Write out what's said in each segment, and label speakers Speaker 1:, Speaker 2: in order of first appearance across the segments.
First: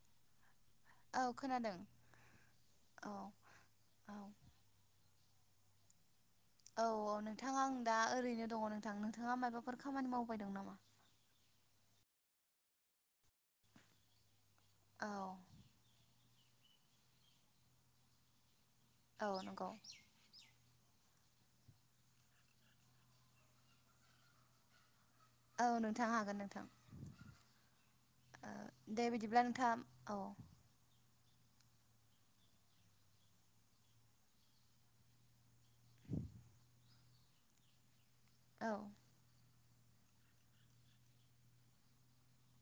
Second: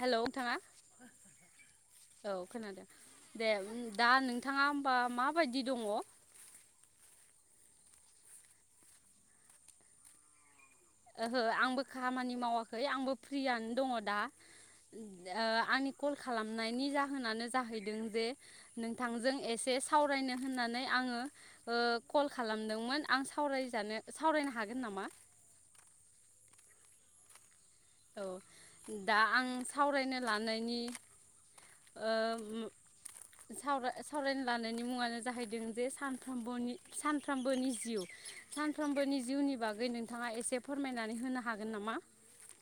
Speaker 1: हेल' नोंथाङा
Speaker 2: औ खोनादों
Speaker 1: औ खोनादों
Speaker 2: औ
Speaker 1: दे दा
Speaker 2: औ
Speaker 1: नोंथाङा होमबा मा बायदि दङ?
Speaker 2: औ औ नोंथाङा आं दा ओरैनो दङ नोंथां नोंथाङा मायाबाफोर खामानि मावबायदों नामा?
Speaker 1: ओहो आंबो खामानि मावाखै आंबो फ्रियानो दङ दा
Speaker 2: औ
Speaker 1: ओ आनि कल खालामनायनि जाहोनानो जाहैदों जे
Speaker 2: औ
Speaker 1: नोंथांजों
Speaker 2: नंगौ
Speaker 1: एसे सावरायनो होननानै आङो ओ कल खालामदोंमोन आं सावरायजानो सावरायनो हागोन नामा?
Speaker 2: औ नोंथां हागोन नोंथां।
Speaker 1: औ
Speaker 2: ओ दे
Speaker 1: दा
Speaker 2: बिदिब्ला
Speaker 1: आं
Speaker 2: नोंथाङा औ
Speaker 1: सावरायनो लानायनि ओ सावराय सावरायनो लानायनि मुङानो जाहैदों जे सानफ्रबोनि सानफ्रोमबोनि जिउ
Speaker 2: औ
Speaker 1: सानफ्रोमबोनि जिउनि बाग गै नोंथाङा एसे फोरमायनानै होनो हागोन नामा?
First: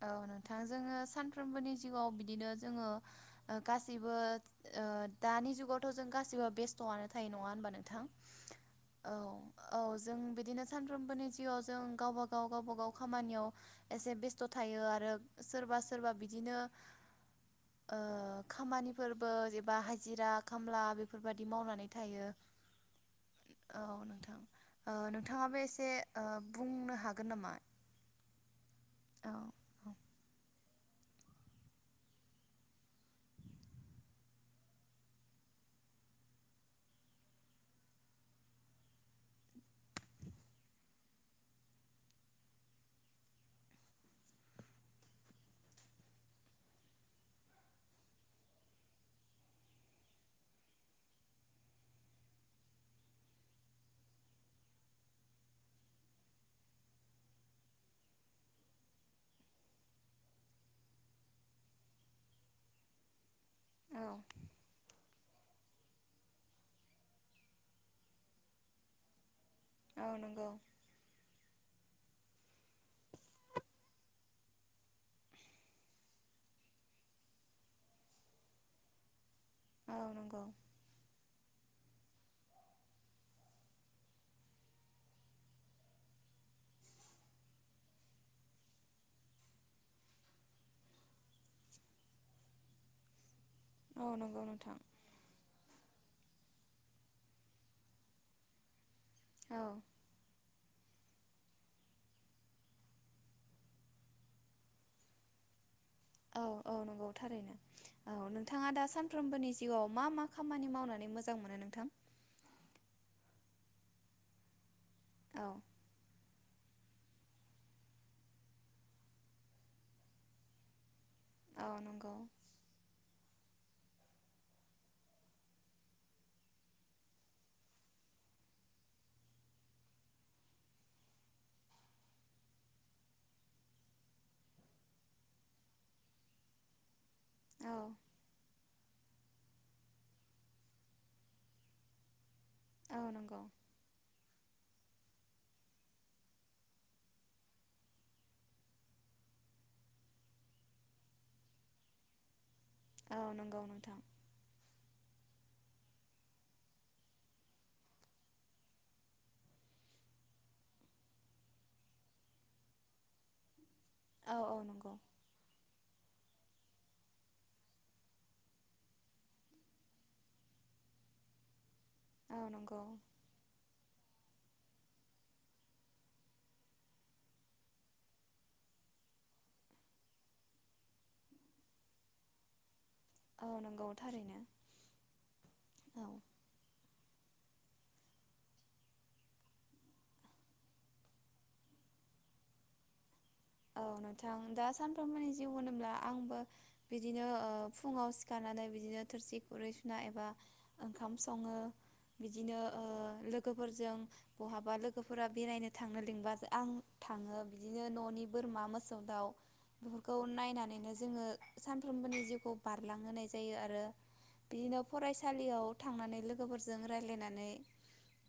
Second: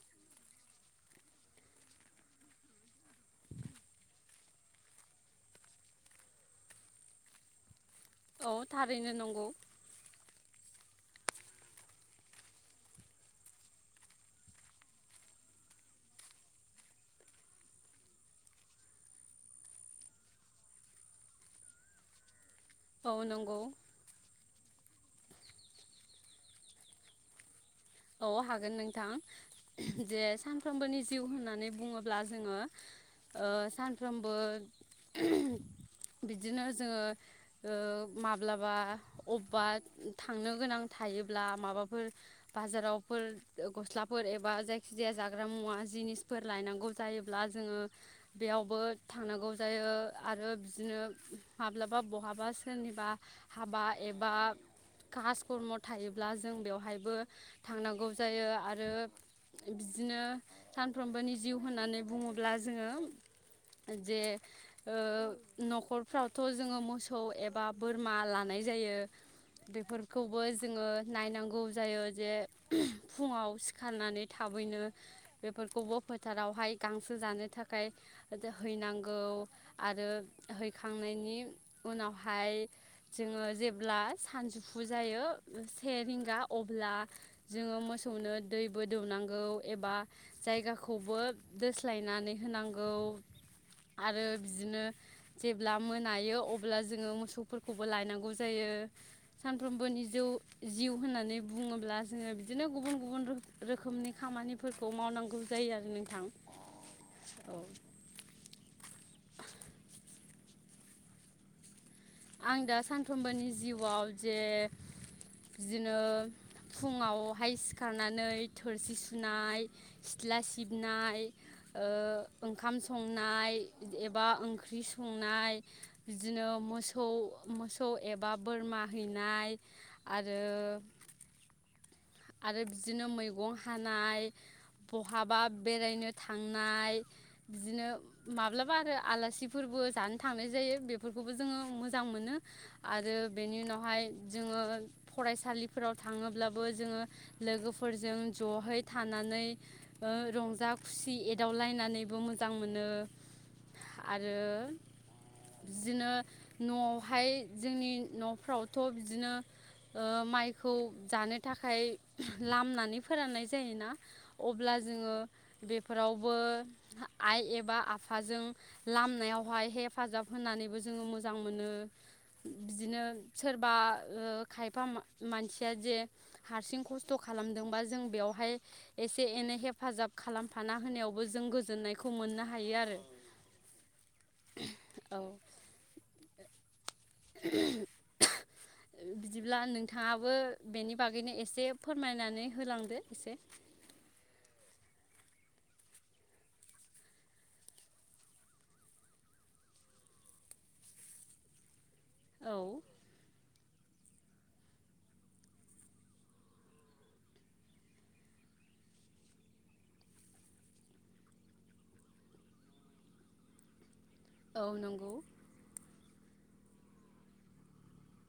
Speaker 2: औ नोंथां जोङो सानफ्रोमबोनि जिउआव बिदिनो जोङो ओ गासैबो ओ दानि जुगावथ' जों गासिबो बेस्थ'आनो थायो नङा होनबा नों थां
Speaker 1: औ थारैनो
Speaker 2: औ
Speaker 1: नंगौ
Speaker 2: औ जों बिदिनो सान फ्रोमबोनि जिउआव जों गावबा गाव गावबा गाव खामानियाव एसे बेस स्थ' थायो आरो सोरबा सोरबा बिदिनो ओ खामानिफोरबो एबा हाजिरा खामला बेफोरबायदि मावनानै थायो।
Speaker 1: औ नंगौ।
Speaker 2: औ नोंथां ओ नोंथाङाबो एसे ओ बुंनो हागोन नामा?
Speaker 1: औ हागोन नों थां
Speaker 2: औ
Speaker 1: जे सान फ्रामबोनि जिउ होननानै बुङोब्ला जोङो ओ सानफ्रोमबो बिदिनो जोङो ओ माब्लाबा अबबा थांनो गोनां थायोब्ला माबाफोर बाजारावफोर गस्लाफोर एबा जायखि जाया जाग्रा मुवा जिनिसफोर लायनांगौ जायोब्ला जोङो बेयावबो थांनांगौ जायो आरो बिदिनो माब्लाबा बहाबा सोरनिबा हाबा एबा कास खरम थायोब्ला जों बेवहायबो थांनांगौ जायो आरो बिदिनो सानफ्रोमबोनि जिउ होननानै बुङोब्ला जोङो
Speaker 2: औ
Speaker 1: जे ओ न'खरफ्रावथ' जोङो मोसौ एबा बोरमा लानाय जायो।
Speaker 2: औ
Speaker 1: बेफोरखौबो
Speaker 2: नंगौ
Speaker 1: जोङो नायनांगौ जायो। जे फुङाव सिखारनानै थाबैनो बेफोरखौबो फोथारावहाय गांसो जानो थाखाय हैनांगौ।
Speaker 2: औ
Speaker 1: आरो
Speaker 2: नंगौ
Speaker 1: हैखांनायनि उनावहाय जोङो जेब्ला सानजौफु जायो से रिंगा अब्ला जोङो मोसौनो दैबो दौनांगौ एबा जायगाखौबो दोस्लायनानै होनांगौ।
Speaker 2: औ
Speaker 1: आरो
Speaker 2: नंगौ नोंथां
Speaker 1: बिदिनो जेब्ला मोनायो अब्ला जोङो मोसौफोरखौबो लायनांगौ जायो।
Speaker 2: औ
Speaker 1: सानफ्रोमबोनि जौ जिउ होननानै बुङोब्ला जोङो बिदिनो गुबुन गुबुन रो रोखोमनि खामानिफोरखौ मावनांगौ जायो आरो। नोंथां
Speaker 2: औ औ नंगौ
Speaker 1: औ
Speaker 2: थारैनो औ नोंथाङा दा सान फ्रोमबोनि जिउआव मा मा खामानि मावनानै मोजां मोनो नोंथां?
Speaker 1: आं दा सानफ्रोमबोनि जिउआव जे
Speaker 2: औ
Speaker 1: बिदिनो फुङावहाय सिखारनानै थोरसि सुनाय सिथ्ला सिबनाय
Speaker 2: औ नंगौ
Speaker 1: ओं ओंखाम सं नाय एबा ओंख्रै संनाय बिदिनो मोसौ मोसौ एबा बोरमा हैनाय आरो आरो बिदिनो मैगं हानाय बहाबा बेरायनो थांनाय
Speaker 2: औ
Speaker 1: बिदिनो माब्लाब बा आरो आलासिफोरबो जानो थांनाय जायो बेफोरखौबो जोङो मोजां मोनो।
Speaker 2: औ
Speaker 1: आरो
Speaker 2: नंगौ
Speaker 1: बेनि उनावहाय जोङो फरायसालिफोराव थाङोब्लाबो जोङो लोगोफोरजों जहै थानानै रंजा खुसि एदावलायनानैबो मोजां मोजां मोनो
Speaker 2: औ नंगौ नोंथां
Speaker 1: आरो बिदिनो न'आवहाय जोंनि न'फ्रावथ' बिदिनो ओ माइखौ जानो थाखाय लामनानै फोराननाय जायोना
Speaker 2: औ औ
Speaker 1: अब्ला
Speaker 2: नंगौ
Speaker 1: जोङो बेफोराव बो आइ एबा आफाजों लामनायायावहाय हेफाजाब होनानैबो जोङो मोजां मोनो।
Speaker 2: औ नंगौ
Speaker 1: बिदिनो सोरबा ओ खायफा मानसिया जे हारसिं खस्थ' खालामदोंबा जों बेवहाय एसे एनै हेफाजाब खालामफाना होनायावबो जों गोजोननायखौ मोननो हायो आरो
Speaker 2: औ नंगौ थारैनो
Speaker 1: औ
Speaker 2: औ
Speaker 1: बिदिब्ला नोंथाङाबो बेनि बागैनो एसे फोरमायनानै होलांदो एसे
Speaker 2: औ नोंथां दा सानफ्रोमबोनि जिउ होनोब्ला आंबो बिदिनो ओ फुङाव सिखारनानै बिदिनो थोरसि खुरै सुना एबा ओंखाम सङो।
Speaker 1: औ
Speaker 2: बिदिनो ओ लोगोफोरजों बहाबा लोगोफोरा बेरायनो थांनो लिंबा आं थाङो बिदिनो न'नि बोरमा मोसौ दाउ बेफोरखौ नायनानैनो जोङो सानफ्रोमबोनि जिउखौ बारलांहोनाय जायो आरो
Speaker 1: औ
Speaker 2: बिदिनो
Speaker 1: नंगौ
Speaker 2: फरायसालियाव थांनानै लोगोफोरजों रायज्लायनानै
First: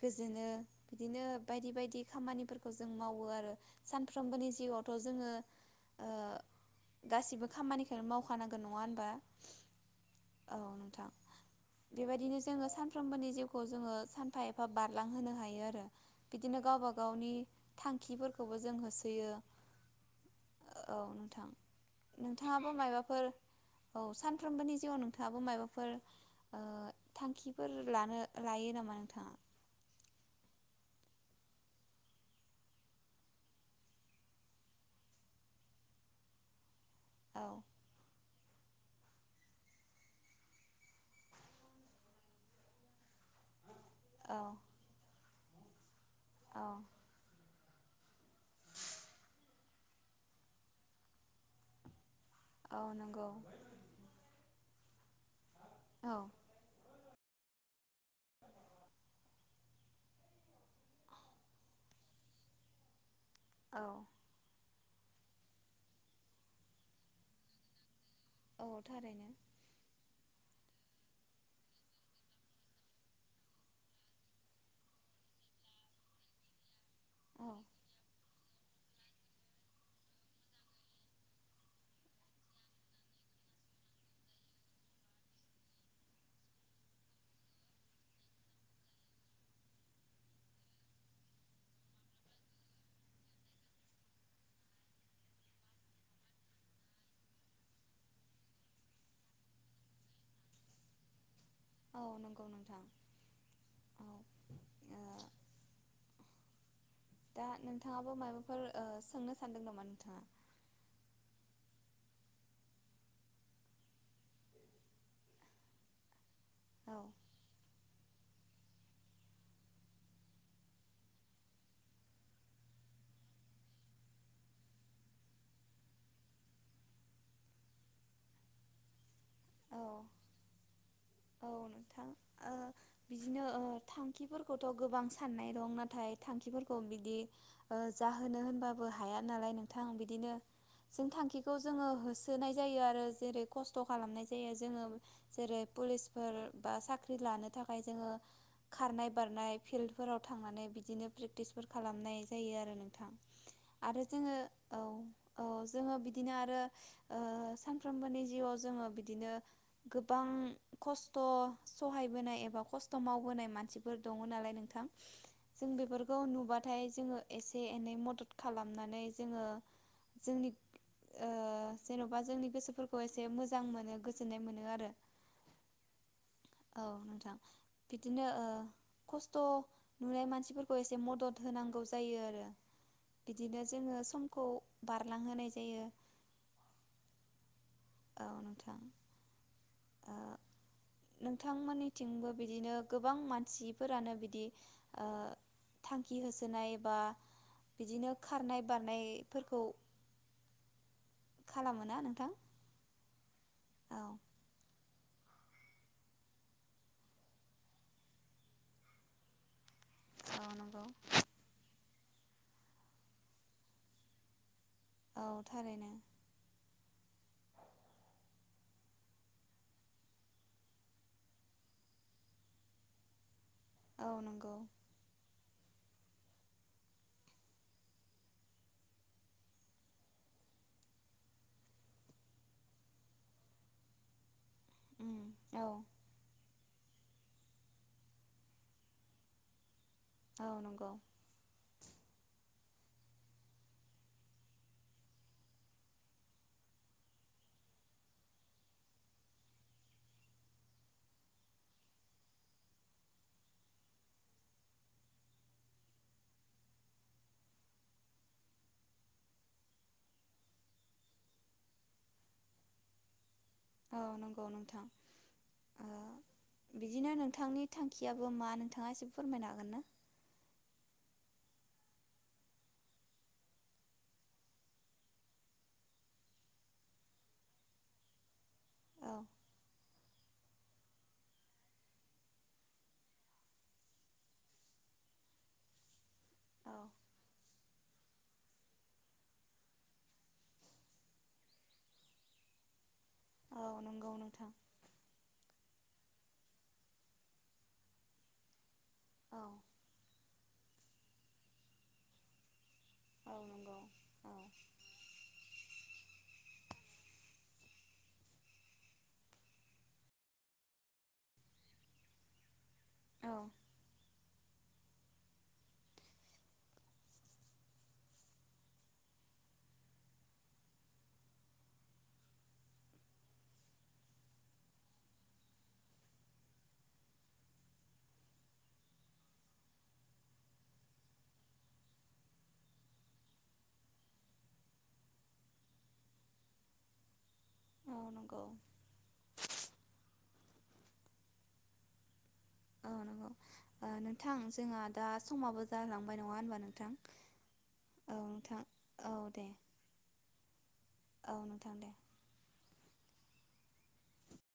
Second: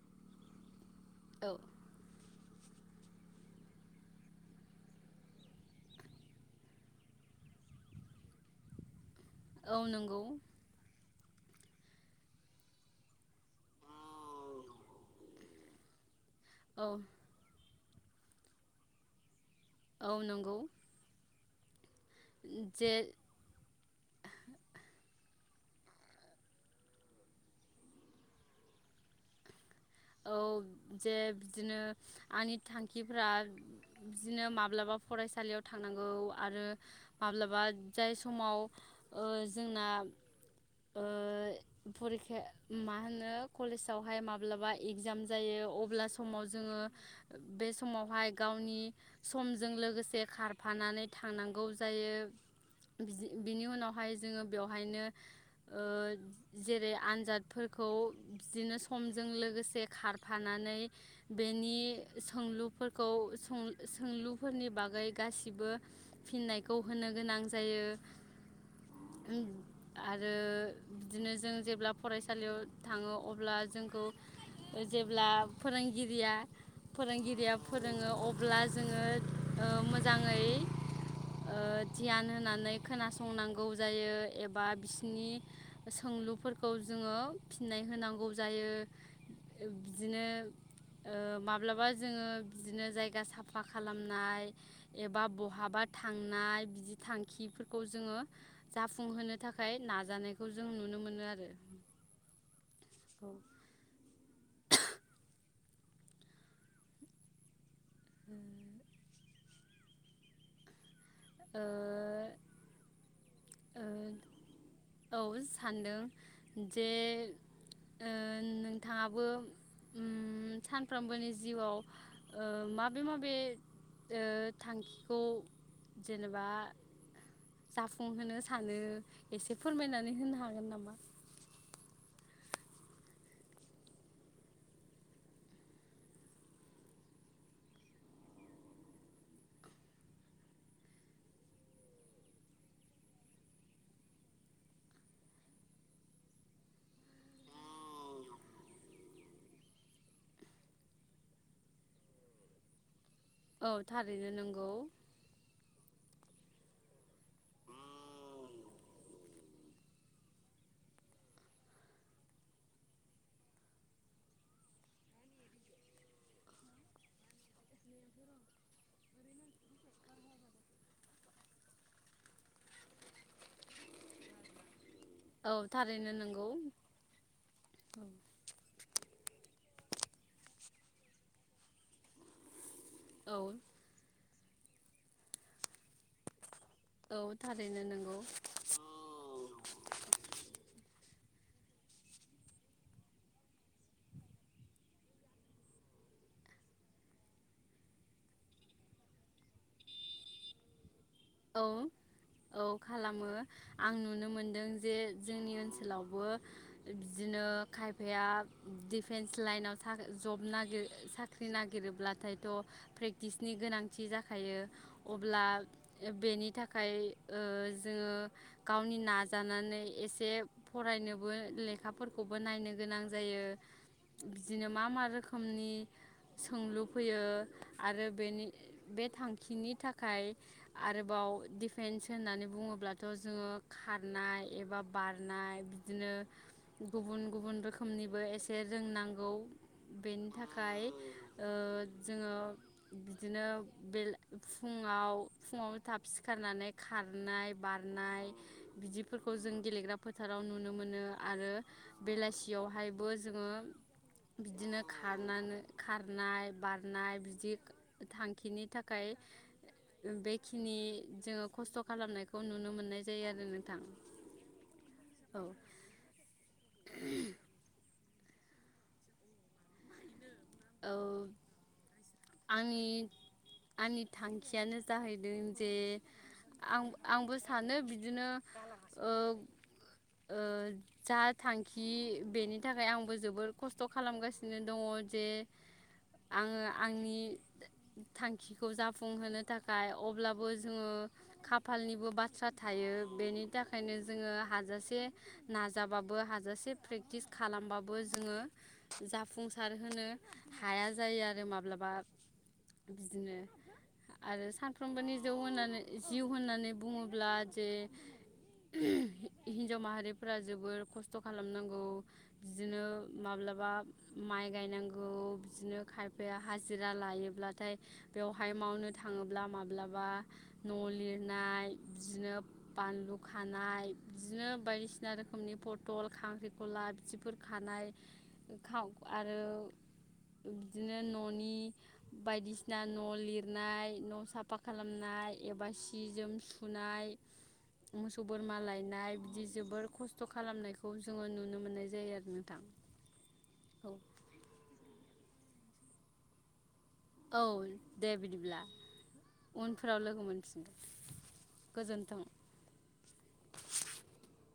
Speaker 2: गोजोनो बिदिनो
Speaker 1: औ
Speaker 2: बायदि बायदि खामानिफोरखौ जों मावो आरो सानफ्रोबोनि जिउ थ' जोङो ओ गासिबो खामानिखौ मावखानांगोन नङा होनबा?
Speaker 1: औ नंगौ।
Speaker 2: औ नोंथां बेबायदिनो जोङो सानफ्रोमबोनि जिउखौ जोङो सानफा एफा बारलांहोनो हायो आरो। बिदिनो
Speaker 1: औ
Speaker 2: गावबा गावनि थांखिफोरखौबो जों होसोयो
Speaker 1: औ नंगौ।
Speaker 2: औ नोंथां नोंथाङाबो
Speaker 1: जे
Speaker 2: मायबाफोर औ सानफ्रोमबोनि जिउआव नोंथाङाबो मायबा फोर आ थांखिफोर लानो लायो नामा नोंथाङा?
Speaker 1: औ जे बिदिनो आंनि थांखिफ्रा बिदिनो माब्लाबा फरायसालियाव थांनांगौ आरो माब्लाबा
Speaker 2: औ
Speaker 1: जाय समाव ओ जोंना ओ फरिखाया मा होनो। कलेजावहाय
Speaker 2: औ
Speaker 1: माब्लाबा इगजाम जायो अब्ला समाव
Speaker 2: औ
Speaker 1: जोङो। बे समावहाय गावनि समजों लोगोसे खारफानानै थांनांगौ जायो।
Speaker 2: औ नंगौ
Speaker 1: बिनि उनावहाय जोङो बेवहायनो। ओ
Speaker 2: औ
Speaker 1: जेरै आ आनजादफोरखौ बिजोंनो समजों लोगोसे खारफानानै बेनि सोंलुफोरखौ सों
Speaker 2: औ
Speaker 1: सोंलुफोरनि बाग जाय गासिबो फिननायखौ होनो गोनां जायो।
Speaker 2: औ थारैनो।
Speaker 1: आरो बिदिनो जों जेब्ला फरायसालियाव थाङो अब्ला जोंखौ जेब्ला फोरोंगिरिया
Speaker 2: औ
Speaker 1: फोरोंगिरिया फोरोङो अब अब्ला जोङो ओ मोजाङै ओ ध्यान होनानै खोनासंनांगौ जायो एबा बिसोरनि सोंलुफोरखौ जोङो फिननाय होनांगौ जायो। बिदिनो ओ माब्लाबा जोङो ओ बिदिनो जायगा साफा खालामनाय एबा बहाबा थांनाय बिदि थांखिफोरखौ जोङो जाफुंहोनो थाखाय नाजानायखौ जों नुनो मोनो आरो।
Speaker 2: औ नंगौ नोंथां।
Speaker 1: ओ
Speaker 2: औ ओ दा नो नोंथाङाबो माबाफोर सोंनो सो सानदों नामा नोंथाङा?
Speaker 1: औ सान्दों। जे
Speaker 2: औ
Speaker 1: ओ नोंथाङाबो ओम सानफ्रोमबोनि जिउआव ओ माबे माबे ओ थांखिखौ जेनेबा जाफुंहोनो सानो एसे
Speaker 2: औ
Speaker 1: फोरमायनानै होनो हागोन नामा?
Speaker 2: औ नोंथां ओ बिदिनो ओ थांखिफोरखौथ' गोबां साननाय दं नाथाय थांखिफोरखौ बिदि ओ जाहोनो होनबाबो हाया नालाय नोंथां बिदिनो जों थांखिखौ जोङो होसोनाय जायो आरो जेरै खस्थ' खालामनाय जायो जोङो जेरै पुलिस फोर बा साख्रि लानो थाखाय जोङो खारनाय बारनाय फिल्डफोराव थांनानै बिदिनो प्रेक्टिसफोर खालामनाय जायो आरो नोंथां।
Speaker 1: औ
Speaker 2: आरो
Speaker 1: थारैनो
Speaker 2: जोङो
Speaker 1: नंगौ
Speaker 2: औ औ जोङो बि दिनो आरो ओ सानफ्रोमबोनि जिउआव जोङो बिदिनो गोबां खस्थ' सहायबोनाय एबा खस्थ' मावबोनाय मानसिफोर दङ नालाय नोंथां जों बेफोरखौ नुबाथाय जोङो एसे एनै मदद खालामनानै जोङो जोंनि ओ जेन'बा जोंनि गोसोफोरखौ एसे मोजां मोनो गोजोननाय मोनो आरो।
Speaker 1: औ थारैनो नंगौ।
Speaker 2: औ नोंथां बिदिनो ओ खस्थ' नुनाय मानसिफोरखौ एसे मदद होनांगौ जायो आरो।
Speaker 1: औ
Speaker 2: बिदिनो जोङो सम खौ बारलांहोनाय जायो।
Speaker 1: औ। थारैनो नोंगौ।
Speaker 2: औ नोंथां ओ नोंथांमोननिथिंबो बिदिनो गोबां मानसिफोरानो बिदि ओ थांखि होसोनाय बा बिदिनो खारनाय बारनायफोरखौ
Speaker 1: औ
Speaker 2: खालामो ना नोंथां
Speaker 1: औ खालामो। आं
Speaker 2: औ
Speaker 1: नुनो मोनदों जे जोंनि ओनसोलावबो बिदिनो खायफाया दिडिफेन्स लाइनाव सा जब
Speaker 2: औ
Speaker 1: नागिर
Speaker 2: नंगौ
Speaker 1: साख्रि नागिरोब्ला नाथायथ' प्रेक्टिसनि गोनांथि जाखायो।
Speaker 2: औ
Speaker 1: अब्ला
Speaker 2: थारैनो
Speaker 1: बेनि थाखाय ओ जोङो गावनि नाजानानै एसे फरायनोबो लेखाफोरखौबो नायनो गोनां जायो।
Speaker 2: औ नंगौ
Speaker 1: बिदिनो मा मा रोखोम खोमनि सोंलु फैयो आरो बेनि बे थांखिनि थाखाय आरोबाव डिफेन्स होननानै बुङोब्लाथ' जोङो खारनाय एबा
Speaker 2: उम
Speaker 1: बारनाय
Speaker 2: औ
Speaker 1: बिदिनो गुबुन गुबुन रोखोमनिबो एसे रोंनांगौ। बेनि
Speaker 2: औ
Speaker 1: थाखाय
Speaker 2: नंगौ
Speaker 1: ओ जोङो बिदिनो बे फुङाव फुङाव थाब सिखारनानै खारनाय बारनाय बिदिफोरखौ जों गेलेग्रा फोथाराव नुनो मोनो आरो बेलासियावहायबो जोङो बिदिनो खारनानै खारनाय बारनाय बिदि थांखिनि थाखाय बेखिनि जोङो खस्थ' खालामनायखौ नुनो मोननाय जायो आरो नों
Speaker 2: औ नंगौ नोंथां ओ बिदिनो नोंथांनि थांखि याबो मा नोंथाङा एसे फोरमायनो हागोन ना?
Speaker 1: औ आंनि आंनि थांखियानो जाहैदों जे आं आंबो सानो बिदिनो ओ
Speaker 2: औ
Speaker 1: ओ जा थांखि बेनि थाखाय आंबो जोबोर खस्थ' खालामगासिनो दङ जे आङो
Speaker 2: औ
Speaker 1: आंनि थांखिखौ जाफुंहोनो थाखाय अब्लाबो जोङो खाफालनिबो बाथ्रा थायो। बेनि
Speaker 2: औ
Speaker 1: थाखायनो
Speaker 2: नंगौ
Speaker 1: जोङो
Speaker 2: नोंथां
Speaker 1: हाजासे नाजाबाबो हाजासे प्रेक्टिस खालामबाबो जोङो
Speaker 2: औ
Speaker 1: जाफुंसार होनो हाया जायो आरो माबा ब्लाबा
Speaker 2: औ
Speaker 1: बिदिनो
Speaker 2: नंगौ औ
Speaker 1: आरो सानफ्रोमबोनि जौ होनानै जिउ होनानै बुङोब्ला जे हिन्जाव माहारिफोरा जोबोर खस्थ' खालामनांगौ बिदिनो
Speaker 2: औ
Speaker 1: माब्लाबा माइ गायनांगौ बिदिनो खाय फाया हाजिरा लायोब्लाथाय बेवहाय मावनो थाङोब्ला माब्लाबा न' लिरनाय बिदिनो बानलु खानाय बिदिनो बायदिसिना रोखोमनि फटल खांख्रिखला बिदिफोर खानाय खाव आरो बिदिनो न'नि बायदिसिना न' लिरनाय न' साफा खालामनाय एबा सि जोम सुनाय
Speaker 2: औ
Speaker 1: मोसौ
Speaker 2: नंगौ
Speaker 1: बोरमा लायनाय बिदि जोबोर खस थ' खालामनायखौ जोङो नुनो मोननाय जायो आरो ना।
Speaker 2: औ नंगौ ओ नोंथां जोंहा दा समाबो जालांबाय नङा होनबा नोंथां?
Speaker 1: औ दे
Speaker 2: औ
Speaker 1: बिदिब्ला
Speaker 2: नोंथां औ दे
Speaker 1: उनफोराव लोगो मोनफिन
Speaker 2: औ नोंथां दे
Speaker 1: गोजोनथों